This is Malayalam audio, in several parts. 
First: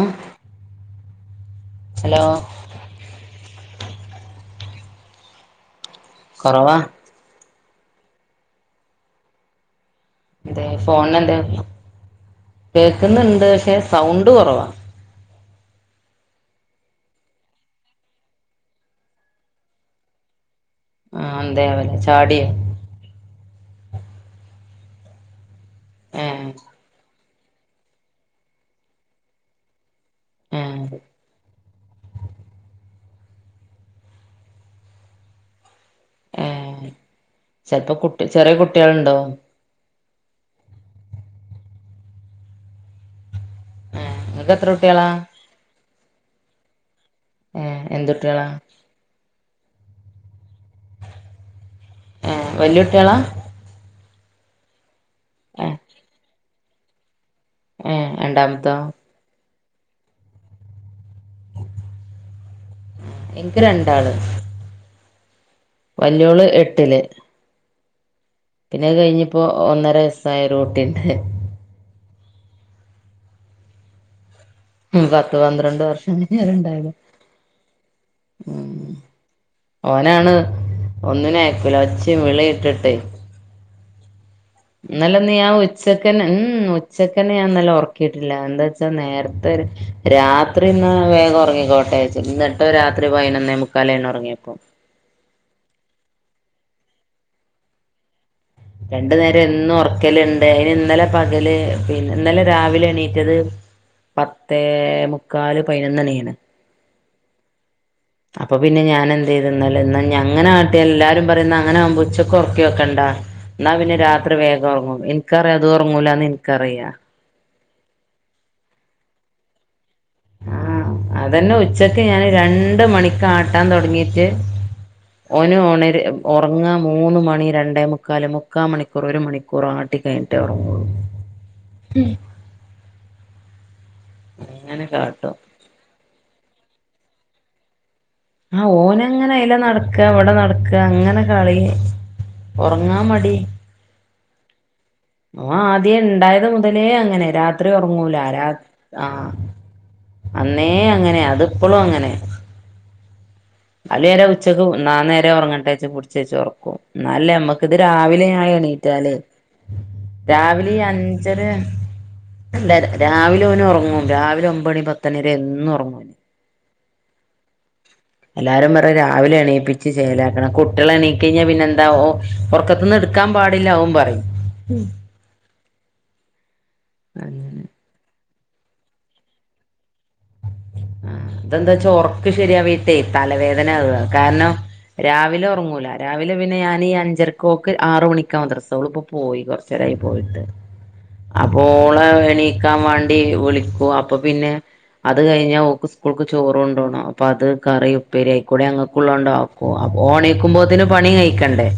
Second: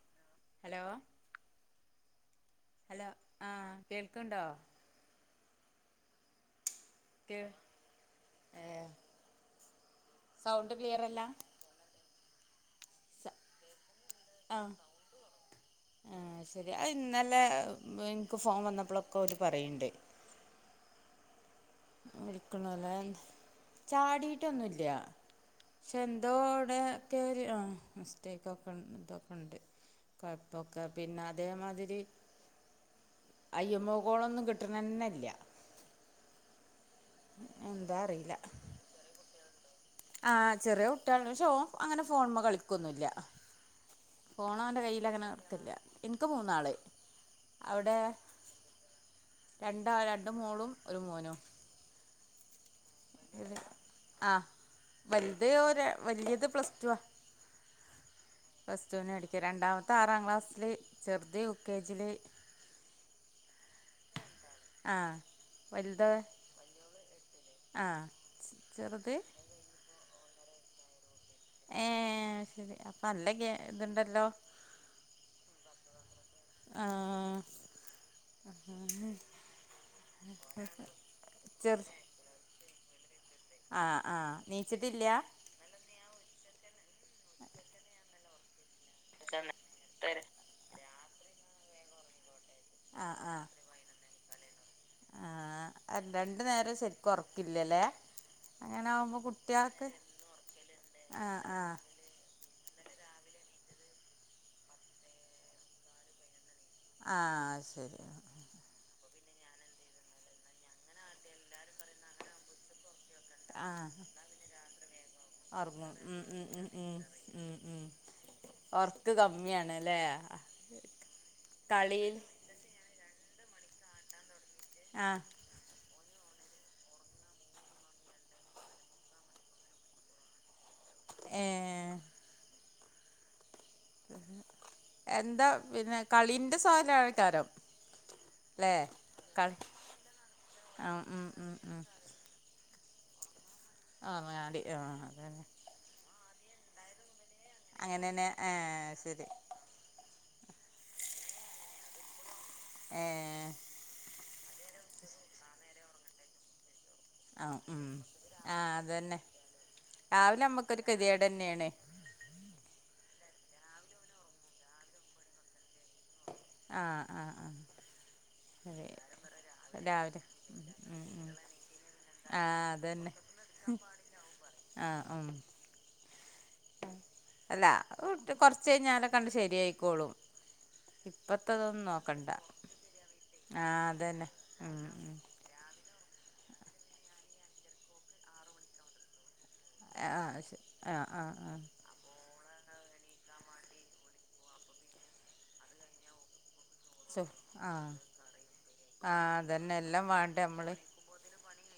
അഹ് ഹലോ ഹലോ ഹലോ ആഹ് കേൾക്ക്‌ണ്ടോ കൊറവാ കേ ഏഹ് അതെ ഫോണ്ണ്ണ്ട് കേക്ക്‌ന്ന്ണ്ട് പക്ഷെ സൗണ്ട് കൊറവാ ആഹ് ശെരി അയിന്നലെ എനിക്ക് ഫോണ് വന്നപ്പൊളൊക്കോര് പറയ്ണ്ട് ആഹ് എന്തേഅവോലെ വിളിക്കണോലേ ചാടിട്ടൊന്നുല്ല പക്ഷെ ഏ എന്തോ ഇവിടെക്കെരു മിസ്റ്റേക്കൊക്ക്തൊക്ക്‌ണ്ട് ഏ കൊഴപ്പൊക്കെ പിന്നതേമാതിരി അയ്യെമ്മെ കോളൊന്നും കിട്ട്ണെന്നില്ല ഏഹ് ചെലപ്പൊ എന്താ കുട്ടി ചെറിയ കുട്ടികള്ണ്ടോ ആഹ് ചെറിയ കുട്ടികള്ണ്ട് പക്ഷേ ഓൻ അങ്ങനെ ഫോണ്മെ കളിക്കൊന്നുല്ല ഏ നിങ്ങക്ക് എത്ര ഫോണോന്റെ കുട്ടികളാ കയ്യിലങ്ങനെ കൊട്ക്കലില്ല എനിക്ക് മൂന്നാള് ഏ അവിടെ എന്ത് കുട്ടികളാ രണ്ട് ആഹ് രണ്ട് മോളും ഒരു മോനും ഏഹ് വല്യകുട്ടികളാ ആഹ് വലുത് ഏ ഒര വല്യത് പ്ലസ് ടു ആഹ് ഏ രണ്ടാമത്തോ പ്ലസ് ടൂന് പഠിക്കാ രണ്ടാമത്തെ ആറാം ക്ലാസ്സില് ചേർ ത് യു കെ ജില് എനിക്ക് രണ്ടാള് ആഹ് വല്ല്യോള് എട്ടില് ആഹ് പിന്നെ അത് കഴിഞ്പ്പോ ഒന്നര വെയസ്സായ ഒര് കുട്ടിണ്ട്. ഏഹ് അഹ് ശെരി അപ്പൊ നല്ലഗ ഇത് ഉണ്ടല്ലോ. മം പത്ത്പന്ത്രണ്ട് വർഷം കയ്ഞ്ഞട് ആ ഇണ്ടായത. ഉം ഓനാണ് ഒന്നിനും അയക്കൂല ച്ചിംവിളീം ഇട്ട്ട്ടേയ് ആഹ് ആഹ് ഇന്നലെന്ന് ഞാൻ ഉച്ചക്കെന്നെ മ്ഹ് ഉച്ചക്കെന്നെ ഞാൻ ഇന്നലെ ഉറക്കിയിട്ടില്ല എന്താ ന്നേരത്തെ രാത്രി എന്ന വേഗം ഒറങ്ങിക്കോട്ടെ വിജാർച്ട്ട് ത് രാത്രി പയ്നൊന്നേ മുക്കാലായിണ് ഒറങ്ങിയപ്പോ ആഹ് രണ്ട്നേരം ശരിക്കും ഒർക്കില്ലല്ലേ? രണ്ട്നേരം എന്നും ഒർക്കല്ണ്ട് അയ്ന് ഇന്നലെ ആ പകല് ആ പിന്നെ ഇന്നലെ രാവിലെ എണീറ്റത് പത്തേമുക്കാല് പതിനൊന്നണിക്ക്‌ ആണ് ആഹ് ശെരി. അപ്പോ പിന്നെ ഞാനെന്ത്യ്യ്ത് ഇന്നലെ ഇന്നാ ഞങ്ങടെ നാട്ടിൽ എല്ലാരു പറയും അങ്ങനെയാകുമ്പോ ഉച്ചക്കൊർക്കി നോക്കണ്ട. ആ ഇന്നാ. പിന്നെ രാത്രി വേഗം ഒറങ്ങും ഇൻക്കറിയാം അത് ഉറങ്ങും ഉം ഒറങ്ങൂലാന്ന് ഉം ഉം ഇൻക്കറിയ. ഉം ഉം ഉം ഒർക്ക് കമ്മിയാണ്ലേ. ആഹ് അതെന്നെ ഉച്ചക്ക് ഞാന് രണ്ട് മണിക്കാട്ടാൻ തോട്‌ങ്ങീട്ട് ആഹ് ഓന് ഒണരാ ഒർങ്ങ മൂന്ന്മണി രണ്ടേ മുക്കാൽ മുക്കാൽമണിക്കൂർ ഒര് മണിക്കൂറാണ് ആട്ട ട്ടി കയിഞ്ഞിട്ടേ ഒറങ്ങുള്ളു ഏ അങ്ങനെ കാട്ടും എന്താ പിന്നെ കളിന്റെ സോലായ്ക്കാരം. ആഹ് ഓനങ്ങനെ അയ്ലെ നടക്ക ഇവടെ നടക്ക ആ അങ്ങനെ ഉം ഉം കളി ഉം ഒറങ്ങാൻ മടി ആഹ് മാടിയാ ഓൻ ആദ്യം ഇണ്ടായത് മുതലേ അങ്ങനെ രാത്രി ഒറങ്ങൂല അങ്ങനെന്നെ രാ ഏ ശരി ആഹ് അന്നേ അങ്ങനെ അതിപ്പളും അങ്ങനെ ഏഹ് അല്ലെന്നാര ഉച്ചക്ക് ന് ഞാൻ നേരം ഒറങ്ങട്ടെച്ച് പുടിച്ച് വെച്ച് ഒർക്കും. എന്നാലല്ലേ ആഹ് മ്മക്ക് ഇത് ഉം രാവിലെ ഞാൻ ആഹ് എണീറ്റാല് അതന്നെ രാവിലെ നമ്മക്കൊരു ഈ കെതിയേട് അഞ്ചര തന്നെയാണ് ഇല്ല രാവിലെ ഓന് ഒർങ്ങും രാവിലെ ഒമ്പത് മണി പത്ത് മണിവെരെന്നും ഒർങ്ങും. ആഹ് ആഹ് ആഹ് എല്ലാരും അതെ പറയും രാവിലെ എണിയിപ്പിച്ച് രാവിലെ ചേലാക്കണം ഉം കുട്ടിയാള് ഉം എണീറ്റ് ഉം കയിഞ്ഞ പിന്നെന്താ ഓ ആഹ് ഒറക്കത്ത്ന്ന് അതന്നെ എടുക്കാൻ പാടില്ല ഓൻ പറയും. ആഹ് ഉം അങ്ങനെ അല്ല അത് കൊർച്ചഴിഞ്ഞാലൊക്കണ്ട് ശെരിയായ്ക്കോളും. ആഹ് ഇതേന്തേച്ചാ ഒർക്ക് ശെരിയാവെയ്ട്ടേ തലവേദവാന ആഹ് അതന്നെ കാരണം ഉം ഉം രാവിലെ ഒർങ്ങൂല. രാവിലെ പിന്നെ ഞാനീ അഞ്ചർക്ക് ഓക്ക് ആറ്മണിക്ക മദ്രസ് ഓളിപ്പോ പോയി കൊർ കോറച്ച് നേരം ആയി ആഹ് പോയിട്ട് ശ ആഹ് ആഹ് ആഹ് അപ്പോ ഓളെ എണീക്കാൻ വാ വിളികും അപ്പൊ പിന്നെ അത് കഴിഞ്ഞ ഓക്ക്‌ സ് കൂൾക്ക് ചോറ്ണ്ടോണം സു അപ്പൊ അത് കറി ആഹ് ഉപ്പേരി ആയിക്കൂടെ ഞങ്ങക്കുള്ളത് ആഹ് ഉണ്ടാക്കും അതന്നെ അപ്പോ എല്ലാം ഓന് വാണ്ടേ നമ്മള് എണീക്കുമ്പോത്തിന് പണികയും. കണ്ടേ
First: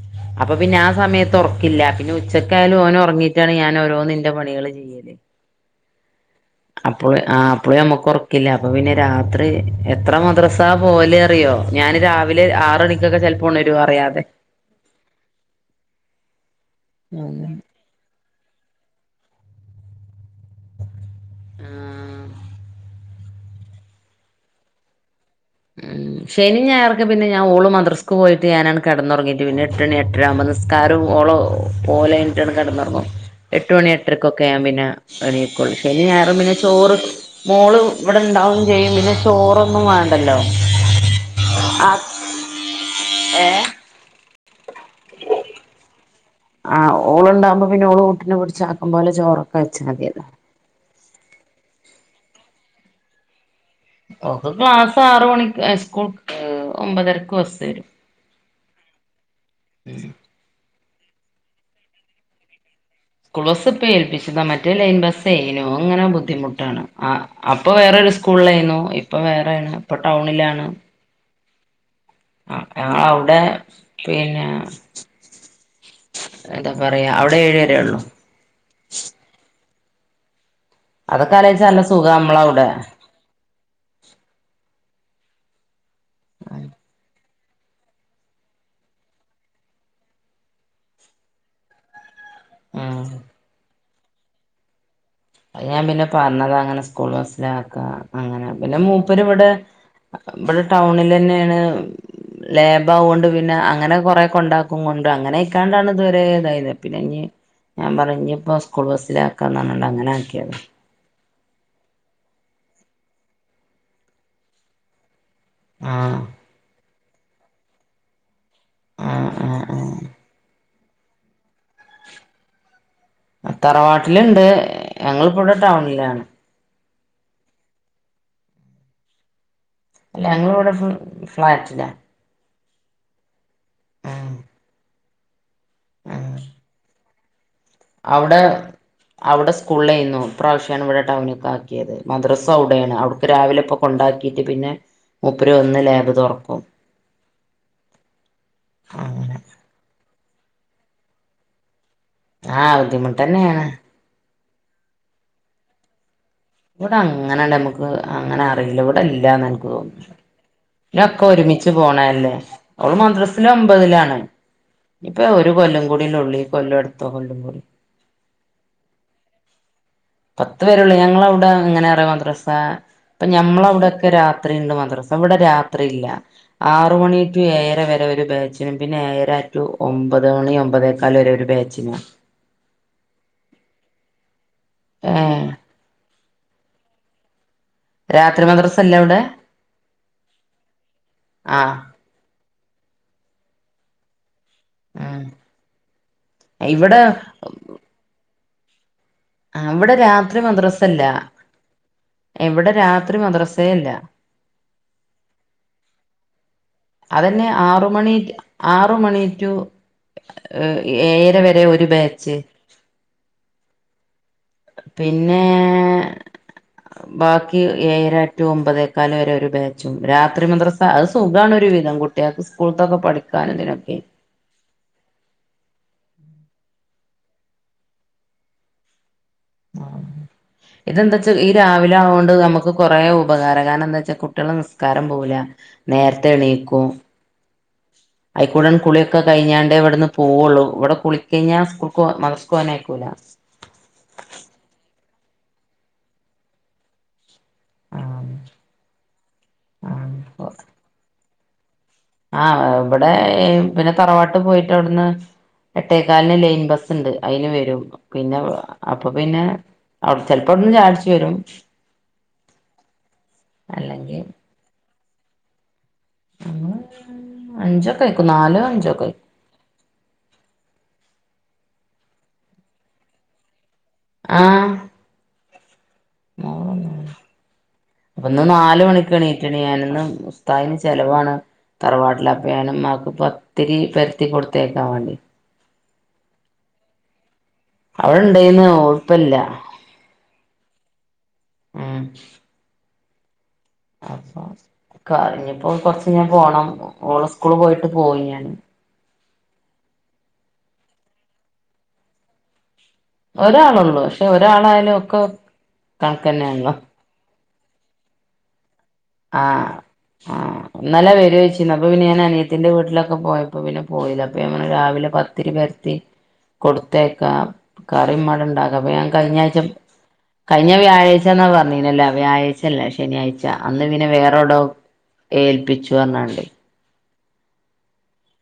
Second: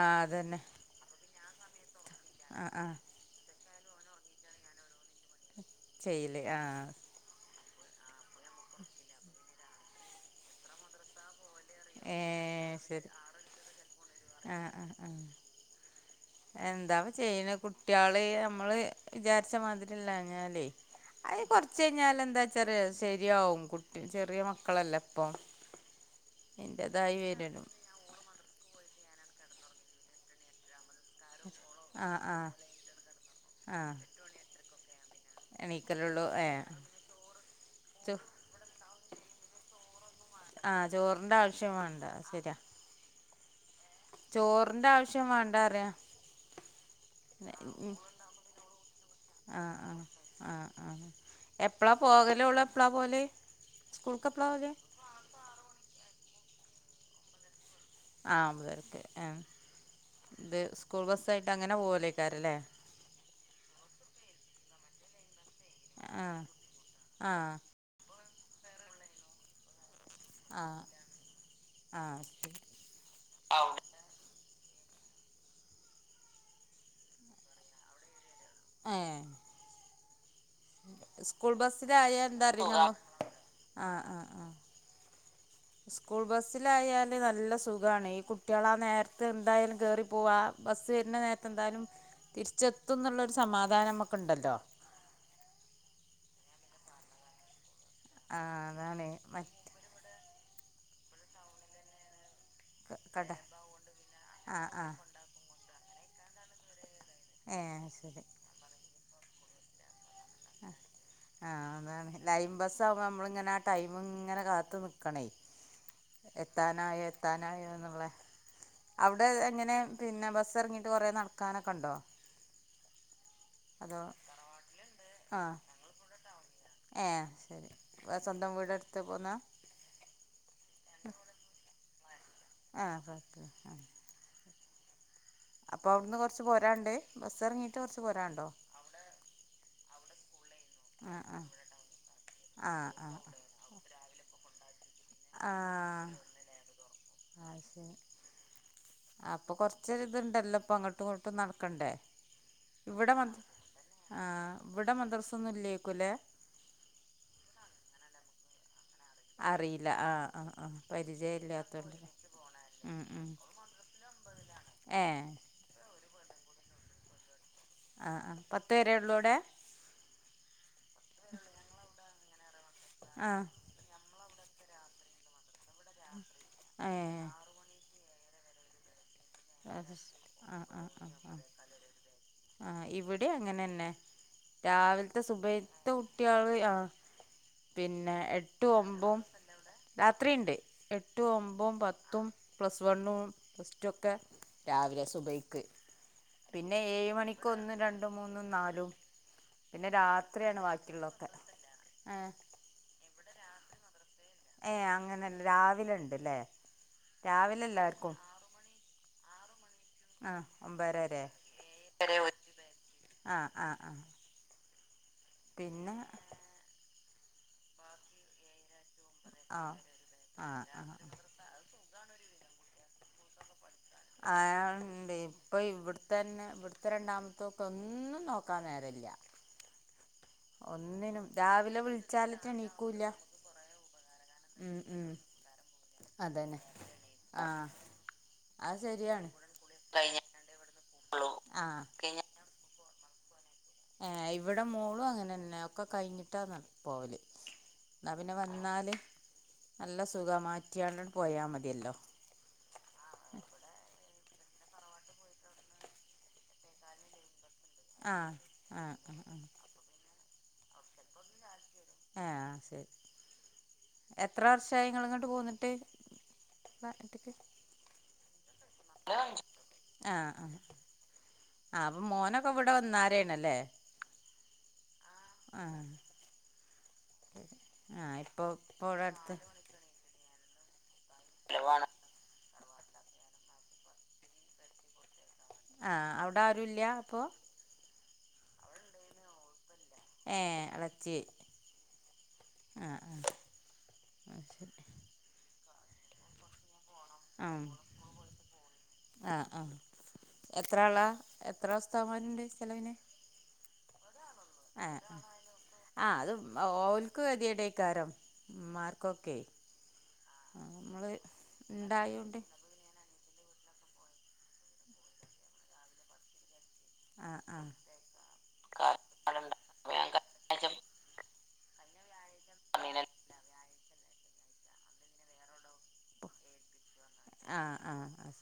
ആഹ് അപ്പൊ. അതന്നെ പിന്നെ ആഹ് സമയത്ത് ഒർക്കില്ല പിന്നെ ആഹ് ഉച്ചക്കായാലും ആഹ് ഓന് ഒർങ്ങി റ്റാണ് ഞാന് ഓരോന്നിന്റെ പണികൾ ചെയ്യല് ചെയ്യല് ആഹ് അപ്പോ ആപ്പള് ആഹ് ഞമ്മക്ക് ഒറ- കില്ല അപ്പൊ പിന്നെ രാത്രി എത്ര മദ്രസാ പോവല് അറിയോ ഞാന് രാവിലെ ഏഹ് ശരി ആറണിക്കൊക്കെ ചെൽപ്പോ ഉണരും അറിയാതെ ആഹ് ആഹ് ആഹ് എന്താപ്പോ ചെയ്യ്ണ് അങ്ങനെ കുട്ടിയാള് ഞമ്മള് വിചാരിച്ചമാതിരില്ലാഞ്ഞാല് അഹ് കൊർച്ച് കഴിഞ്ഞാലെന്താച്ചാൽ ശെരിയാവും കുട്ടി ചെറിയമക്കളല്ലേ ഇപ്പൊം ഉം ശെനിംഞായറൊക്കെ പിന്നെഞാ ഓള് മദ്രസ്ക്ക്പോയിട്ട് ഞാനാണ് കട്ന്നൊർങ്ങീട്ട് പിന്നെഎട്ടണിഎട്ടരാമ്പോ നിസ് നിസ്കാരോം ഓളെ ആഹ് ആഹ് ഓലെയ്റ്റാണ്ട് കെടന്നൊർങ്ങും. എട്ടുമണി ആഹ് എട്ടരക്കൊക്കെ ഞാൻ പിന്നെ എണീകൊള്ളു എണീക്കലുള്ളൂ ശെനീംഞായറും പിന്നെ ഏഹ് ചോറ് മോള് ചോ ഇവിടെ ഇണ്ടാവും ചെയ്യും പിന്നെ ചോറൊന്നും വാ ആഹ് ചോറിന്റെ ആവശ്യം വേണ്ട ശരിയാ ഏഹ് ചോറിന്റെ ആവശ്യം വാണ്ടാറിയ ആ ഓള്ണ്ടകുമ്പോ പിന്നെ ഓള് കുട്ടിനെ പിടിച്ചാ ആക്കംപോലെ ചോറൊക്കെ ആഹ് വെച്ചാ ആഹ് മതിയല്ലോ ആഹ് ആഹ് എപ്പളാ പോകലോള് എപ്പളാ പോല് ഓക്ക് ക്ലാസ്സാറ്മണിക്ക് എ സ്കൂൾ ഒമ്പതരക്ക് ബസ്സെരും ആ ഒമ്പതേർക്കെ ആ ഇത് സ്കൂൾ ബസ്സായിട്ട് അങ്ങനെ പോവലേക്കാരല്ലേ സ്കൂൾ ബസ്സ്‌പ്പോൽപ്പിച്ചതാ മറ്റേ ലൈൻ ബസ് തെയ്നൂ അങ്ങനെ ആഹ് ബുദ്ധിമുട്ടാണ് ആഹ് അപ്പൊ വേറൊരു സ്കൂളിലായിനു ഇപ്പൊ വേറേണ് ഇപ്പ ടൗണിലാണ് ആഹ് ആഹ് ശരി ആഹ് ഞങ്ങങ്ങളവുടെ പിന്നെ എന്താ പറയാ അവിടെ ഏഴു വരേഒള്ളൂ അഎ അതൊക്കെ സ്കൂൾ ആലോചിച്ചാ നല്ല സുഖാ ബസ്സിലായാ എന്താ അറിയോ നമ്മളവിടെ [unintelligible] ആഹ് ആഹ് ആഹ് സ്കൂൾ ബസ്സിലായാല് നല്ല സു സുഖാണേയ് ഈ കുട്ട്യാളാ നേര്ത്ത് എന്തായാലും കേറി പോവാ ബസ്സ് വരുന്ന നേര്ത്തെന്തായാലും ഉം തിരിച്ചെത്തുംന്നുള്ളൊരു സമാധാനം നമുക്ക്ണ്ടല്ലോ ഞാൻ പിന്നെ പറഞ്ഞതാ അങ്ങനെ സ്കൂൾ ബസ്സിലാക്കാ അങ്ങനെ ആഹ് പിന്നെ അതാണ് മൂപ്പര് ഇവിടെ മറ്റ് ബടെ ടൗണിലെന്നേണ് ലേബാവോണ്ട് കട പിന്നെ അങ്ങനെ കൊറേ ആഹ് കൊണ്ടാകും ആഹ് കണ്ട്രരും അങ്ങനയ്ക്കാണ്ടാണ് ഇതുവരെ തായത് ത് പിന്നെഞ്ഞി ഏഹ് ഞാൻ പറഞ്ഞു ശരി ഇഞ്ഞി ഇപ്പോ സ്കൂൾ ബസ്സിലക്കാർഞ്ഞിക്കാണ്ട് അങ്ങനെ ആക്കി ആഹ് ആ അതാണ് ലൈം ബസ്സാകുമ്പോ നമ്മളിങ്ങനെ ആ ടൈമ്ങ്ങനെ കാത്തു നിക്കണേ ആഹ് എത്താനായോ എത്താനായോന്നുള്ളെ അവിടെ ആഹ് ആഹ് എങ്ങനെ ആഹ് പിന്നെ ബസ്സെറങ്ങീട്ട് കൊറേ നടക്കാനൊക്കണ്ടോ തറവാട്ടിലുണ്ട് ഞങ്ങള്പ്പവടെ ടൗണിലാണ് ഏഹ് അയ്ശരി സ്വന്തം വീടെടുത്ത് പോന്നാ അല്ല ഞങ്ങളിവിടെ ഫ് ഫ്ളാറ്റിലാ ആഹ് കൊഴപല്ല ആഹ് ഉം അപ്പോ അവിടുന്ന് ഉം കൊർച്ച് പോരാണ്ട് ബസ്സ് എറങ്ങിയിട്ട് കൊർച്ച് അവിടെ പോരാണ്ടോ അവിടെ സ്കൂളിലേയ്ന്നു ഇപ്രാവശ്യാണ് ഇവിടെ ആ ആ ടൗണിക്കാക്കിയത് മദ്രസ ആ അവിടേണ് ആ അവിടുക്ക് രാവിലെപ്പൊ കൊണ്ടാക്കിയിറ്റ് പിന്നെ മൂപ്പര് വന്ന് ആഹ് ലാബ് തുറക്കും അത്ശരി അപ് പ്പൊ കൊർച്ചൊര്ത്ണ്ടല്ലോപ്പൊ അങ്ങോട്ടും ഇങ്ങോട്ടും നടക്കണ്ടേ ആ ഇവിടെ ബുദ്ധിമുട്ട് മ തന്നെയാണ് ആഹ് ഇവിടെ മദ്രസൊന്നും ഇല്ലേക്കുല്ലേ ഇവിടെ അങ്ങനാണ്ട് നമ്മക്ക് അങ്ങനെ അറിയില്ല വിടെ ഇല്ലാന്ന് എനിക്ക് അറിയില്ല തോന്നുന്നു. ആഹ് ആഹ് ആഹ് പിന്നൊക്കെ പരിചയം ഒരുമിച്ച് ഇല്ലാത്തോണ്ട് പോണല്ലേ ഓള് ഉം ഉം മദ്രസില് ഒമ്പതിലാണ് ഞ്ഞിപ്പൊ ഏഹ് ഒരു കൊല്ലം കൂടില്ലേ ഒള്ളു ഈകൊല്ലം അടുത്ത കൊല്ലം കൂടി ആഹ് ആഹ് പത്ത് വരേള്ളൂ അവിടെ പത്ത് വരള്ളൂ ഞങ്ങളവിടെ എങ്ങനെ അറിയൊ മദ്രസാ അപ്പൊ ആഹ് ഞമ്മളവിടെയൊക്കെ രാ ത്രിണ്ട് മദ്രസ ഇവിടെ രാത്രില്ല ആറ് മണി ഏഹ് ടു ഏഴര വരെ ഒരു ബാച്ച് പിന്നെ ഏഴര റ്റു ആഹ് ഒമ്പത് മണി ആഹ് ആഹ് ഒമ്പതേക്കാല് ഒര ആഹ് ഒരു ബാച്ചിന് ആഹ് ഇവിടിം അങ്ങനെന്നെ രാവിലത്തെ ഏഹ് സുബഹിത്തെ കുട്ട്യാള് ആ പിന്നെ രാത്രി എട്ടു മദ്രസല്ലേ ഒമ്പും അവിടെ രാത്രിണ്ട് എട്ടു ആഹ് ഒമ്പും പത്ത് ത്തും പ്ലസ് വണ്ണും പ്ലസ് ടു ഒക്കെ രാവിലെ ഉം സുബയ്ക്ക്. പിന്നെ ഇവിടെ ഏഴ് മണിക്ക് ഒന്നും രണ്ടും മൂന്നും നാലും അ പിന്നെ വ്ടെ രാത്രി രാത്രിയാണ് മദ്രസല്ല, ബാക്കിയുള്ളതൊക്കെ എവ്ടെ രാത്രി മദ്രസേ ഇല്ല ഏ അങ്ങനെല്ല രാവിലണ്ട് ലേ? അതന്നെ രാവിലെ ആറ് മണി എല്ലാര്ക്കും... ആറ് മണി ടു ആ അ് ഒമ്പതര ഏഴര വരെ ഒരു ബാച്ച്. ആഹ് ആഹ് ആഹ് പിന്നെ... ബാക്കി ഏഴര ടു ഒമ്പതേക്കാല് വരെ ഒ ആ ബാച്ചും ഉണ്ട്, ആ രാത്രി മദ്രസ അത് സുഖാണ് ഒരു വിധം. കുട്ട്യാക്ക് സ്കൂൾത്തൊക്കെ പഠിക്കാനും തിനൊക്കെ. അയാൾണ്ട്, ഇപ്പൊ ഇവിട്ത്തന്നെ, ഇവിട്ത്തെ രണ്ടാമത്തോക്ക് ഒന്നും നോക്കാൻ നേരല്യ. ഇതെന്താച്ചാ, ഈ രാവിലെ ആവോണ്ട് വിളിച്ചാലിട്ട് നമ്മക്ക് കുറേ എണീക്കൂല്ല ഉപകാര. കാരണന്താച്ചാ, കുട്ട്യള, ഉം നിസ്കാരം ഉം പോവൂലാ. നേര്ത്തെ എണീക്കും. ആഹ് അയിക്കൂടൻ കുളിയൊക്കെ കഴിഞ്ഞാണ്ടേ വട്ന്ന് പോവുള്ളൂ, ഇവിടെ കുളിക്കയ്ഞ്ഞാ ആ സ്കൂൾക്കൊ മദ്രസ്ക്കോവാനയക്കൂല. ഏ, ഇവിടെ മോളും അങ്ങനെന്നെ, ഒക്കെ കഴിഞ്ഞിട്ടാന്നറിം പോവല്, ന്നാപിന്നെ വന്നാല്... നല്ല സുഖാ, മാറ്റ്യാണ്ടണ്ട് പോയാ മത്യല്ലോ. ആഹ് അഹ് ബടെ ഏ പിന്നെ തറവാട്ട് പോയിട്ട് അവിട്ന്ന്.. എട്ടേക്കാലിന് ലൈൻ ബസ്സ് ണ്ട്, അയ്ന് വരും. ആ പിന്നെ ആ അപ്പ ആ പിന്നെ... ആ അൗ ചെൽപ്പൗട്ന്ന് ചായട്ച്ച് വരും. ഏആഹ് ശരി, അല്ലെങ്കിൽ എത്ര വർഷായി ങ്ങള് ങ്ങട്ട് പോന്നിട്ട്? നാട്ട്ക്ക് അഞ്ചൊക്കേക്കും നാലോ അഞ്ചൊ ആ... [unintelligible] ആഹ് അ, ആ അപ്പൊ മോനൊക്കെ ഇവിടെ വന്നാരേണ് ല്ലേ? ആഹ്, ആഹ് മോൻ വന്ന്ണ്. അപ്പൊന്ന് ഇപ്പൊ നാല് ഇപ്പൊ ഇവിടെ മണിക്ക് അടുത്ത് എണീറ്റ്ണ് ഞാനിന്ന്. താദിന് ചെലവാണ്. ചെലവാണ്. വാട്ടിലാപ്പ ഞാന് മ്മാക്ക് പത്തിരി പര്ത്തി കൊടുത്തയക്കാൻ വാണ്ടി. ആഹ്, ഔടാരുല്യ അപ്പൊ? അവിടെ ഇണ്ടായിന്ന് ഓളിപ്പല്ല [inaudible] ഏ, എളച്ചി. ഉം ആഹ് ആഹ്, ആ ശരി. ക ഇഞ്ഞിപ്പോ കൊർച്ചയ്ഞ്ഞാ പോണം. ഓളസ്കൂൾല് ആ പോയിട്ട് പോവും ഞാൻ. ആഹ് ആഹ് എത്രാളാ? എത്ര ഉസ്താദ്മാര്ണ്ട് ചെലവിന്? ഒരാളൊള്ളൂ. പക്ഷെ, ഒരാളായാലും ആഹ് ഒക്കെ കൺക്കന്നേണല്ലോ? ക്ക് കെത്യേടേക്കാരം ഉം മാർക്കൊ ആഹ് ആഹ്, ഇന്നലെ വരോയ്ച്ചിന്നപ്പൊ പിന്നെ ഇണ്ടായോണ്ട് ഞാനനിയത്തിന്റെ വീട്ടിലൊ ക്കൊ പോയപ്പോ പിന്നെ പോയീല. അപ്പഞാൻ രാവിലെ പത്തിരി പെരത്തി കൊടു ത്തേക്ക. ആഹ് ആഹ് കറി മ്മടെണ്ടാക്ക അപ്പ ആഹ് ഞാൻ കയ്ഞ്ഞ ആഴ്ച... കയ്ഞ്ഞ വ്യാഴാഴ്ച്ചന്ന പറഞ്ഞീനെ ല്ല വ്യാഴാഴ്ചല്ല, ശനിയാഴ്ച. അന്ന് പിന്നെ വേറൗടോ... ഏൽപ്പിച്ചുഅർനാണ്ട്. ആഹ് ആഹ് അഹ്സ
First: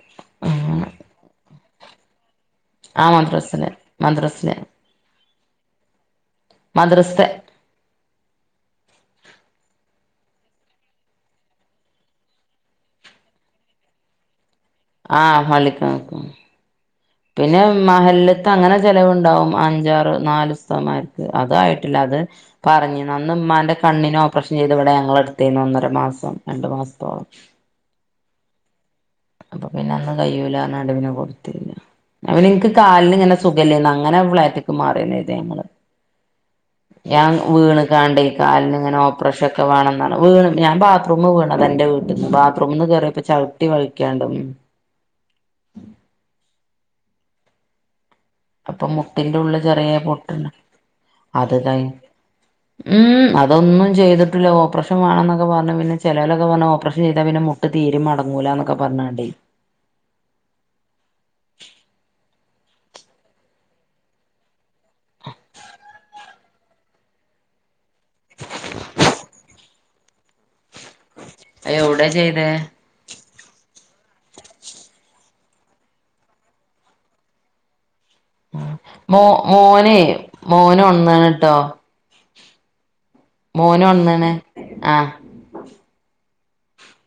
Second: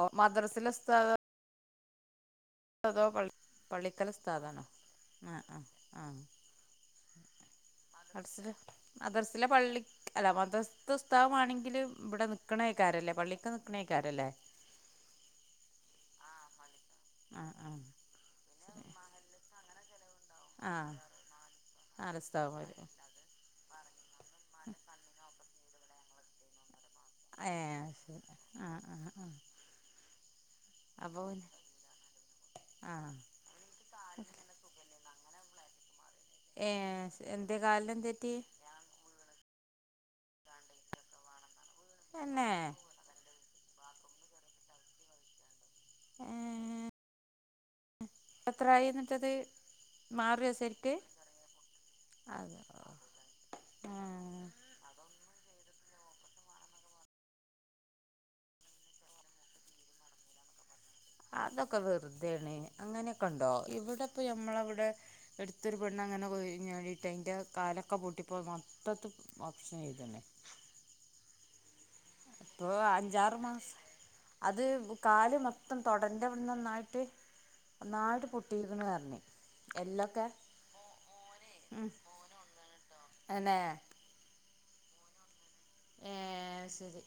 ഓ മദ്രസിലെ അങ്ങനെ ഉസ്താദ്... അതോ? ആ പള്ളി മദ്രസില് മദ്രസില് പള്ളിക്കലസ്ഥതാണ്. ആആഹ് ആഹ്. മദ്രസ്തെ [unintelligible] മദർസിലെ പള്ളി, അല്ല മദർസത്തെ ഉസ്താദ് മാണെങ്കില് ബ്ടെ നിക്കണേക്കാരല്ലേ? പള്ളിക്ക നി ക്ക്ണേക്കാരല്ലേ? ആഹ്, പള്ളിക്ക നിക്കണ. ആഹ് പിന്നെ ആഹ് മഹല്ല്ത്തെ അങ്ങനെ ചെലവുണ്ടാവും, അഞ്ചാറ് നാല് ആഹ് ഉസ്താദ്മാർക്, അതായിട്ടില്ല, നാല് അത് ദിവസത്താകും വരും പറഞ്ഞീന്ന് അന്ന് ഉമ്മാന്റെ കണ്ണിനോ പക്ഷെ ഇവിടെ ഞങ്ങള എടുത്ത് ഒന്നര മാസം രണ്ട് മാസത്തോളം ഏഹ് ആഹ് ആഹ് ആഹ് ആഹ് അപ്പൊ പിന്നെ അന്നും കയ്യുല്ല നടുവിന് അപ്പൊ പിന്നെ കൊടുത്തില്ല അവനിക്ക് ആഹ് കാലിന് ഇങ്ങനെ സുഖല്ലായ്യഞ്ഞ് അങ്ങനെ ഉമ്മാടെ ഇതേ ടൈംമില് ഏഹ് ഞാൻ എന്തേ വീണ് കാലിനെന്ത് കണ്ട പറ്റി കാലിന് ഇങ്ങനെ ഒ ബ്രഷ് ഒക്കെ വേണന്നാണ് വീണ് ഞാൻ ബാത്റൂമിൽ വീണത എന്റെ വീട്ടീന്ന് നിന്ന് തന്നെ ബാത്റൂമിന്ന് കെറിയപ്പോ ചവട്ടി വഴി കേണ്ടം ഏഹ് അപ്പൊ എത്രായി എന്നിട്ടത് മുട്ടിന്റെ ഉള്ള് ചെറിയെ പൊട്ട് ലും ഇണ്ട് മാറിയോ ശരിക്ക് അതേതായി അത് ഉം അ അതൊന്നു ആഹ് ചെയ്യ്തിട്ടില്ല ഓപ്പറേഷ വേണോക്കെ പറഞ്ഞു പിന്നെ ചെലൊലക്കേ പറഞ്ഞ് ഓപ്പറേഷൻ ചെയ്യ്താൽ പിന്നെ മു തീര് മടങ്ങൂലന്നൊക്കെ പറഞ്ഞാണ്ടേ അതൊക്കെ വെറുതെ ല്ലേ അങ്ങനെയൊക്കെ ഉണ്ടോ ഇവിടപ്പ ഞമ്മടെ അവിടെ എടുത്തൊരു പെണ്ണ് അങ്ങനെ പോഴിഞ്ഞ് ആടിയിട്ട് അത്തിന്റെ കാല ഒക്കെ പൂട്ടിപ്പോവൻ മൊത്തത്ത് ഓപ്ഷൻ ഇത് തന്നെ [unintelligible] എവിടെ ചെയ്തേ ഇപ്പൊ അഞ്ചാറ് മാസ അത് കാല് മൊത്തം തൊടെന്റെ അവിടുന്ന് നന്നായിട്ട് നന്നായിട്ട് പൊ തീർന്നന്ന് പറഞ്ഞു മോ മോനെ എല്ല് ഒക്കെ മോന് ഒൺന്ന്ണ് ട്ടോ ഉം അന്നെ മോന് ഒന്നണ് ആഹ് ഏഹ് ശരി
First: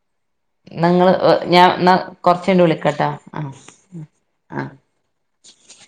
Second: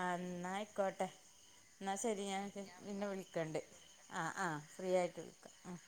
ആന്നാ ന്നാ ക്കോട്ടെ ഇങ്ങള് ഞാൻ ന്നാ എന്നാൽ ശരി ഞാൻ കൊർച്ചയ്ഞ്ഞിട്ട് പിന്നെ വിളിക്കട്ടാ ആഹ് വിളിക്കണ്ട് ആഹ് ആഹ് ഫ്രീ ആയിട്ട് വിളിക്കാം ആഹ്